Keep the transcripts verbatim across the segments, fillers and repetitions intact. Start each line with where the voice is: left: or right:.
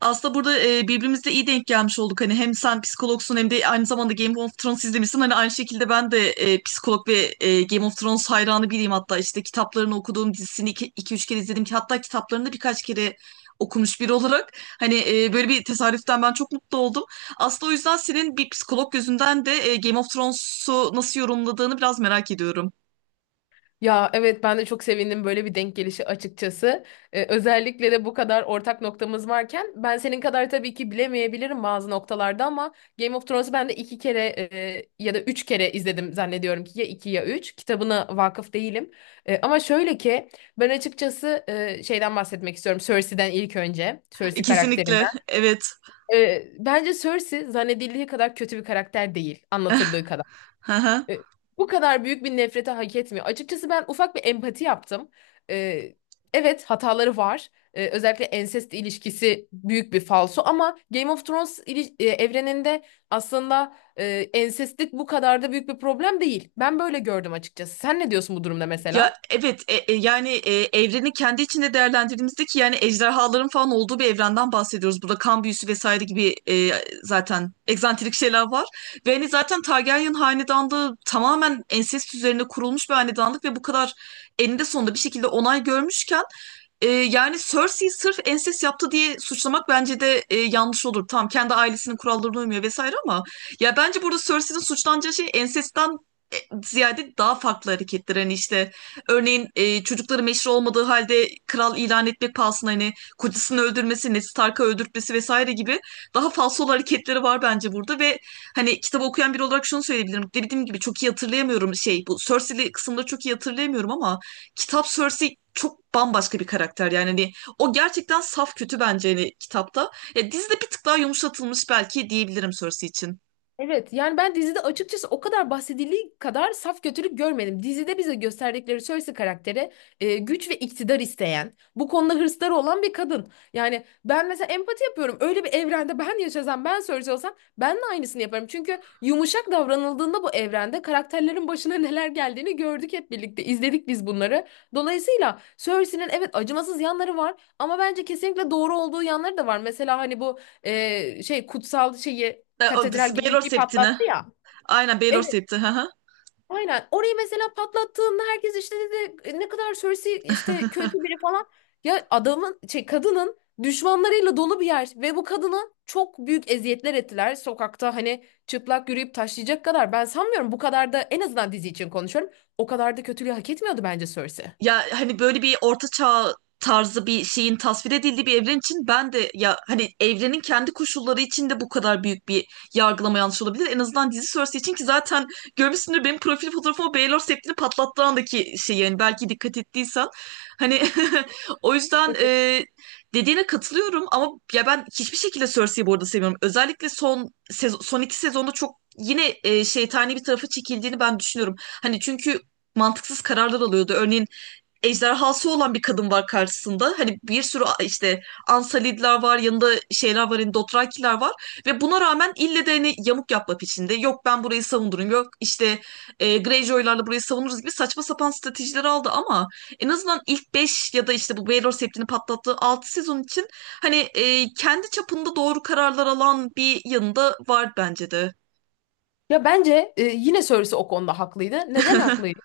right: Aslında burada e, birbirimize iyi denk gelmiş olduk. Hani hem sen psikologsun hem de aynı zamanda Game of Thrones izlemişsin. Hani aynı şekilde ben de e, psikolog ve e, Game of Thrones hayranı biriyim hatta. İşte kitaplarını okuduğum dizisini iki üç kere izledim. Ki hatta kitaplarını da birkaç kere okumuş biri olarak. Hani e, böyle bir tesadüften ben çok mutlu oldum. Aslında o yüzden senin bir psikolog gözünden de e, Game of Thrones'u nasıl yorumladığını biraz merak ediyorum.
left: Ya evet ben de çok sevindim böyle bir denk gelişi açıkçası. Ee, özellikle de bu kadar ortak noktamız varken ben senin kadar tabii ki bilemeyebilirim bazı noktalarda ama Game of Thrones'u ben de iki kere e, ya da üç kere izledim zannediyorum ki ya iki ya üç. Kitabına vakıf değilim. E, ama şöyle ki ben açıkçası e, şeyden bahsetmek istiyorum Cersei'den ilk önce.
right: E,
left: Cersei
right: kesinlikle.
left: karakterinden.
right: Evet.
left: E, bence Cersei zannedildiği kadar kötü bir karakter değil anlatıldığı kadar.
right: Hı.
left: E, Bu kadar büyük bir nefrete hak etmiyor. Açıkçası ben ufak bir empati yaptım. E, evet hataları var. E, özellikle ensest ilişkisi büyük bir falso ama Game of Thrones ili- e, evreninde aslında e, ensestlik bu kadar da büyük bir problem değil. Ben böyle gördüm açıkçası. Sen ne diyorsun bu durumda
right: Ya
left: mesela?
right: evet, e- e, yani e, evreni kendi içinde değerlendirdiğimizde ki yani ejderhaların falan olduğu bir evrenden bahsediyoruz. Burada kan büyüsü vesaire gibi e, zaten egzantrik şeyler var. Ve hani zaten Targaryen hanedanlığı tamamen ensest üzerine kurulmuş bir hanedanlık ve bu kadar eninde sonunda bir şekilde onay görmüşken e, yani Cersei'yi sırf ensest yaptı diye suçlamak bence de e, yanlış olur. Tamam, kendi ailesinin kurallarına uymuyor vesaire ama ya bence burada Cersei'nin suçlanacağı şey ensestten e, ziyade daha farklı hareketler. Hani işte örneğin e, çocukları meşru olmadığı halde kral ilan etmek pahasına hani kocasını öldürmesi, Ned Stark'ı öldürtmesi vesaire gibi daha falsol hareketleri var bence burada ve hani kitabı okuyan biri olarak şunu söyleyebilirim. Dediğim gibi çok iyi hatırlayamıyorum, şey, bu Cersei'li kısımları çok iyi hatırlayamıyorum ama kitap Cersei çok bambaşka bir karakter, yani hani o gerçekten saf kötü bence hani kitapta. Ya dizide bir tık daha yumuşatılmış belki diyebilirim Cersei için.
left: Evet yani ben dizide açıkçası o kadar bahsedildiği kadar saf kötülük görmedim. Dizide bize gösterdikleri Cersei karakteri e, güç ve iktidar isteyen, bu konuda hırsları olan bir kadın. Yani ben mesela empati yapıyorum. Öyle bir evrende ben yaşasam, ben Cersei olsam ben de aynısını yaparım. Çünkü yumuşak davranıldığında bu evrende karakterlerin başına neler geldiğini gördük hep birlikte. İzledik biz bunları. Dolayısıyla Cersei'nin evet acımasız yanları var ama bence kesinlikle doğru olduğu yanları da var. Mesela hani bu e, şey kutsal şeyi
right: E, o-
left: katedral gibi bir
right: Baelor
left: şey
right: Septini.
left: patlattı ya.
right: Aynen, Baelor
left: Evet,
right: Septi.
left: aynen. Orayı mesela patlattığında herkes işte dedi "E, ne kadar Cersei işte kötü biri falan. Ya adamın şey kadının düşmanlarıyla dolu bir yer ve bu kadına çok büyük eziyetler ettiler. Sokakta hani çıplak yürüyüp taşlayacak kadar ben sanmıyorum bu kadar da, en azından dizi için konuşuyorum. O kadar da kötülüğü hak etmiyordu bence Cersei.
right: Ya hani böyle bir orta çağ tarzı bir şeyin tasvir edildiği bir evren için ben de ya hani evrenin kendi koşulları içinde bu kadar büyük bir yargılama yanlış olabilir. En azından dizi sonrası için, ki zaten görmüşsündür benim profil fotoğrafıma, Baylor septini patlattığı andaki şey, yani belki dikkat ettiysen. Hani o yüzden e, dediğine katılıyorum ama ya ben hiçbir şekilde Cersei'yi bu arada sevmiyorum. Özellikle son sezo- son iki sezonda çok yine e, şeytani bir tarafa çekildiğini ben düşünüyorum. Hani çünkü mantıksız kararlar alıyordu. Örneğin ejderhası olan bir kadın var karşısında. Hani bir sürü işte Ansalidler var, yanında şeyler var, hani Dothrakiler var. Ve buna rağmen ille de hani yamuk yapma peşinde. Yok ben burayı savunurum, yok işte e, Greyjoy'larla burayı savunuruz gibi saçma sapan stratejiler aldı ama en azından ilk beş ya da işte bu Baelor Septi'ni patlattığı altı sezon için hani e, kendi çapında doğru kararlar alan bir yanında var bence de.
left: Ya bence e, yine Cersei o konuda haklıydı. Neden haklıydı?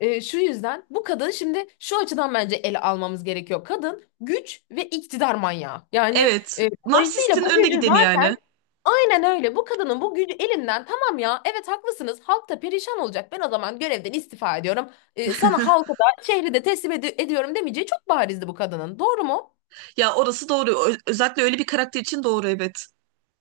left: E, şu yüzden, bu kadın şimdi şu açıdan bence ele almamız gerekiyor. Kadın güç ve iktidar manyağı. Yani
right: Evet.
left: e, dolayısıyla
right: Narsistin
left: bu
right: önde
left: gücü
right: gideni yani.
left: zaten aynen öyle. Bu kadının bu gücü elinden, tamam ya evet haklısınız halk da perişan olacak. Ben o zaman görevden istifa ediyorum. E, sana halkı da şehri de teslim edi- ediyorum demeyeceği çok barizdi bu kadının. Doğru mu?
right: Ya orası doğru. Ö- özellikle öyle bir karakter için doğru, evet.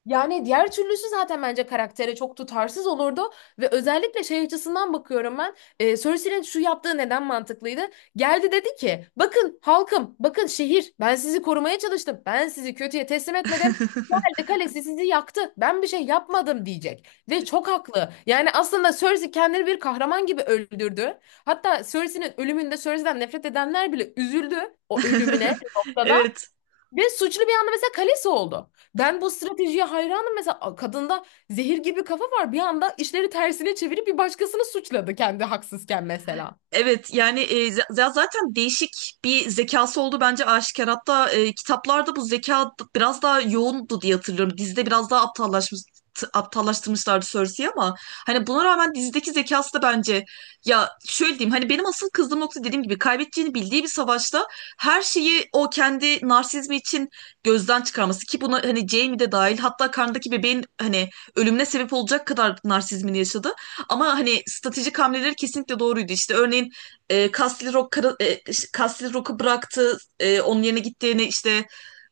left: Yani diğer türlüsü zaten bence karaktere çok tutarsız olurdu ve özellikle şey açısından bakıyorum ben. E, Cersei'nin şu yaptığı neden mantıklıydı? Geldi dedi ki, bakın halkım bakın şehir, ben sizi korumaya çalıştım, ben sizi kötüye teslim etmedim. Geldi kalesi sizi yaktı, ben bir şey yapmadım diyecek ve çok haklı. Yani aslında Cersei kendini bir kahraman gibi öldürdü. Hatta Cersei'nin ölümünde Cersei'den nefret edenler bile üzüldü o ölümüne bir noktada.
right: Evet.
left: Ve suçlu bir anda mesela kalesi oldu. Ben bu stratejiye hayranım. Mesela a- kadında zehir gibi kafa var. Bir anda işleri tersine çevirip bir başkasını suçladı kendi haksızken mesela.
right: Evet yani e, z- z- zaten değişik bir zekası oldu, bence aşikar. Hatta e, kitaplarda bu zeka d- biraz daha yoğundu diye hatırlıyorum. Dizide biraz daha aptallaşmış t- aptallaştırmışlardı Cersei'yi ama hani buna rağmen dizideki zekası da bence, ya şöyle diyeyim, hani benim asıl kızdığım nokta, dediğim gibi, kaybedeceğini bildiği bir savaşta her şeyi o kendi narsizmi için gözden çıkarması. Ki buna hani Jaime de dahil, hatta karnındaki bebeğin hani ölümüne sebep olacak kadar narsizmini yaşadı. Ama hani stratejik hamleleri kesinlikle doğruydu. İşte örneğin e, Castle Rock, kara- e, Castle Rock'u bıraktı. E, onun yerine gittiğini işte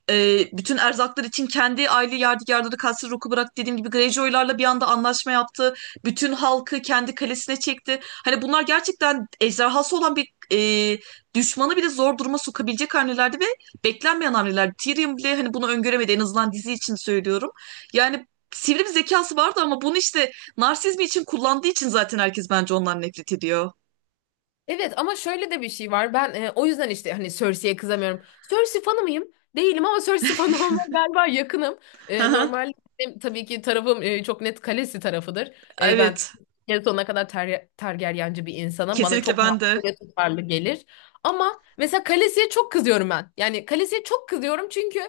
right: e, bütün erzaklar için kendi aile yadigarları Kasır Rock'u bırak, dediğim gibi Greyjoy'larla bir anda anlaşma yaptı. Bütün halkı kendi kalesine çekti. Hani bunlar gerçekten ejderhası olan bir e, düşmanı bile zor duruma sokabilecek hamlelerdi ve beklenmeyen hamleler. Tyrion bile hani bunu öngöremedi, en azından dizi için söylüyorum. Yani sivri bir zekası vardı ama bunu işte narsizmi için kullandığı için zaten herkes bence ondan nefret ediyor.
left: Evet ama şöyle de bir şey var. Ben e, o yüzden işte hani Cersei'ye kızamıyorum. Cersei fanı mıyım? Değilim ama Cersei fanı olmaya galiba yakınım. E, normal benim tabii ki tarafım, e, çok net Kalesi tarafıdır. E, ben
right: Evet,
left: en sonuna kadar ter, Targaryenci bir insanım. Bana
right: kesinlikle
left: çok
right: ben de.
left: mantıklı ve tutarlı gelir. Ama mesela Kalesi'ye çok kızıyorum ben. Yani Kalesi'ye çok kızıyorum çünkü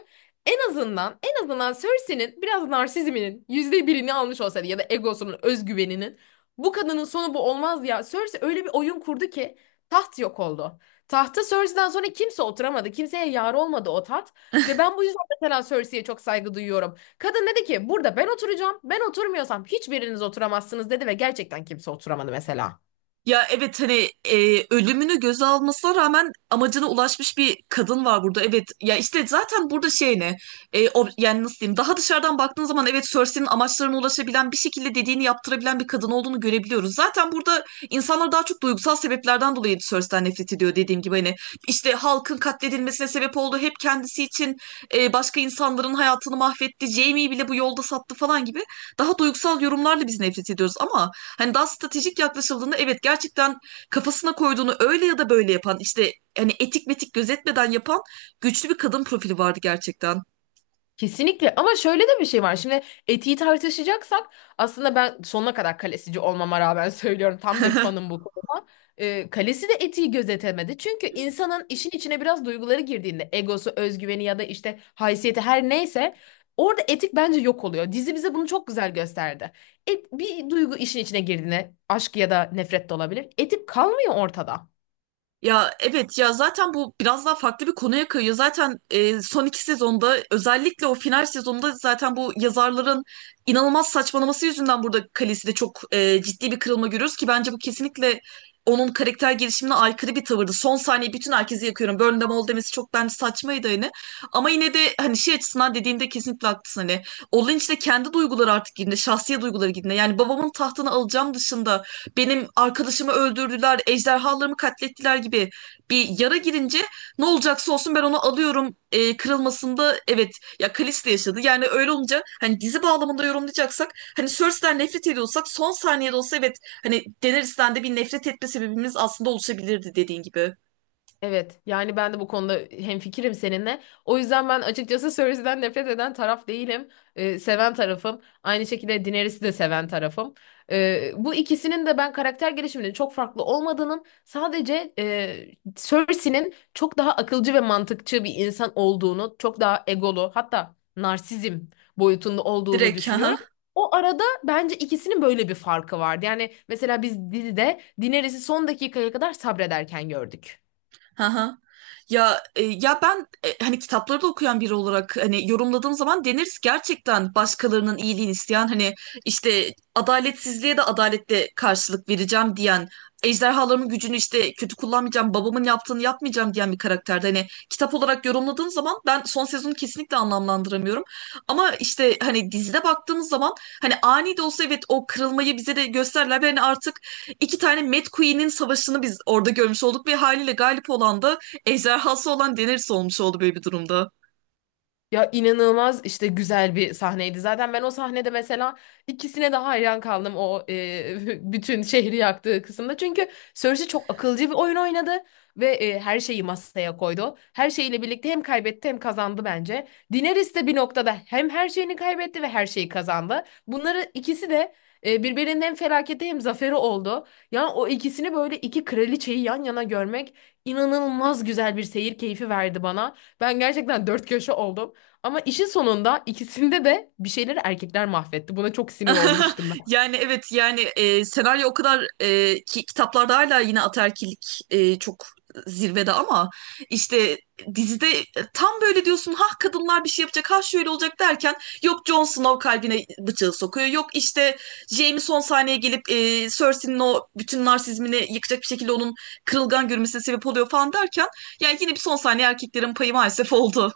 left: en azından en azından Cersei'nin biraz narsizminin yüzde birini almış olsaydı ya da egosunun, özgüveninin, bu kadının sonu bu olmaz ya. Cersei öyle bir oyun kurdu ki taht yok oldu. Tahta Cersei'den sonra kimse oturamadı. Kimseye yar olmadı o taht. Ve ben bu yüzden mesela Cersei'ye çok saygı duyuyorum. Kadın dedi ki burada ben oturacağım. Ben oturmuyorsam hiçbiriniz oturamazsınız dedi ve gerçekten kimse oturamadı mesela.
right: Ya evet, hani e, ölümünü göze almasına rağmen amacına ulaşmış bir kadın var burada. Evet ya, işte zaten burada şey ne, E, o, yani nasıl diyeyim, daha dışarıdan baktığın zaman evet Cersei'nin amaçlarına ulaşabilen, bir şekilde dediğini yaptırabilen bir kadın olduğunu görebiliyoruz. Zaten burada insanlar daha çok duygusal sebeplerden dolayı Cersei'den nefret ediyor, dediğim gibi hani işte halkın katledilmesine sebep oldu hep kendisi için, e, başka insanların hayatını mahvetti, Jaime'yi bile bu yolda sattı falan gibi daha duygusal yorumlarla biz nefret ediyoruz ama hani daha stratejik yaklaşıldığında evet, gerçekten kafasına koyduğunu öyle ya da böyle yapan, işte hani etik metik gözetmeden yapan güçlü bir kadın profili vardı gerçekten.
left: Kesinlikle ama şöyle de bir şey var. Şimdi etiği tartışacaksak, aslında ben sonuna kadar kalesici olmama rağmen söylüyorum tam bir fanım bu konuda. Ee, kalesi de etiği gözetemedi. Çünkü insanın işin içine biraz duyguları girdiğinde egosu, özgüveni ya da işte haysiyeti her neyse orada etik bence yok oluyor. Dizi bize bunu çok güzel gösterdi. Et, bir duygu işin içine girdiğinde aşk ya da nefret de olabilir. Etik kalmıyor ortada.
right: Ya evet, ya zaten bu biraz daha farklı bir konuya kayıyor. Zaten e, son iki sezonda, özellikle o final sezonunda, zaten bu yazarların inanılmaz saçmalaması yüzünden burada Khaleesi'de çok e, ciddi bir kırılma görüyoruz, ki bence bu kesinlikle onun karakter gelişimine aykırı bir tavırdı. Son saniye bütün herkesi yakıyorum, Burn them all demesi çok bence saçmaydı hani. Ama yine de hani şey açısından dediğinde kesinlikle haklısın hani. Olin de kendi duyguları artık girdiğinde, şahsi duyguları girdiğinde. Yani babamın tahtını alacağım dışında, benim arkadaşımı öldürdüler, ejderhalarımı katlettiler gibi bir yara girince, ne olacaksa olsun ben onu alıyorum, e, kırılmasında, evet ya Kalista yaşadı. Yani öyle olunca hani dizi bağlamında yorumlayacaksak hani Cersei'den nefret ediyorsak son saniyede olsa evet, hani Daenerys'ten de bir nefret etme sebebimiz aslında oluşabilirdi dediğin gibi.
left: Evet, yani ben de bu konuda hemfikirim seninle. O yüzden ben açıkçası Cersei'den nefret eden taraf değilim. Ee, seven tarafım. Aynı şekilde Daenerys'i de seven tarafım. Ee, bu ikisinin de ben karakter gelişiminin çok farklı olmadığının, sadece e, Cersei'nin çok daha akılcı ve mantıkçı bir insan olduğunu, çok daha egolu, hatta narsizm boyutunda olduğunu
right: Direkt,
left: düşünüyorum.
right: ha.
left: O arada bence ikisinin böyle bir farkı vardı. Yani mesela biz dizide Daenerys'i son dakikaya kadar sabrederken gördük.
right: Haha. Ya e, ya ben e, hani kitapları da okuyan biri olarak hani yorumladığım zaman denir, gerçekten başkalarının iyiliğini isteyen, hani işte adaletsizliğe de adaletle karşılık vereceğim diyen, ejderhalarımın gücünü işte kötü kullanmayacağım, babamın yaptığını yapmayacağım diyen bir karakterde, hani kitap olarak yorumladığım zaman ben son sezonu kesinlikle anlamlandıramıyorum ama işte hani dizide baktığımız zaman hani ani de olsa evet o kırılmayı bize de gösterler. Yani artık iki tane Mad Queen'in savaşını biz orada görmüş olduk ve haliyle galip olan da ejderhası olan Daenerys olmuş oldu böyle bir durumda.
left: Ya inanılmaz işte güzel bir sahneydi. Zaten ben o sahnede mesela ikisine de hayran kaldım o e, bütün şehri yaktığı kısımda. Çünkü Cersei çok akılcı bir oyun oynadı ve e, her şeyi masaya koydu. Her şeyiyle birlikte hem kaybetti hem kazandı bence. Daenerys de bir noktada hem her şeyini kaybetti ve her şeyi kazandı. Bunları ikisi de e, birbirinin hem felaketi hem zaferi oldu. Yani o ikisini böyle iki kraliçeyi yan yana görmek inanılmaz güzel bir seyir keyfi verdi bana. Ben gerçekten dört köşe oldum. Ama işin sonunda ikisinde de bir şeyleri erkekler mahvetti. Buna çok sinir olmuştum ben.
right: Yani evet, yani e, senaryo o kadar, e, ki kitaplarda hala yine ataerkillik e, çok zirvede ama işte dizide e, tam böyle diyorsun, ha kadınlar bir şey yapacak, ha şöyle olacak derken yok Jon Snow kalbine bıçağı sokuyor, yok işte Jaime son sahneye gelip e, Cersei'nin o bütün narsizmini yıkacak bir şekilde onun kırılgan görünmesine sebep oluyor falan derken, yani yine bir son saniye erkeklerin payı maalesef oldu.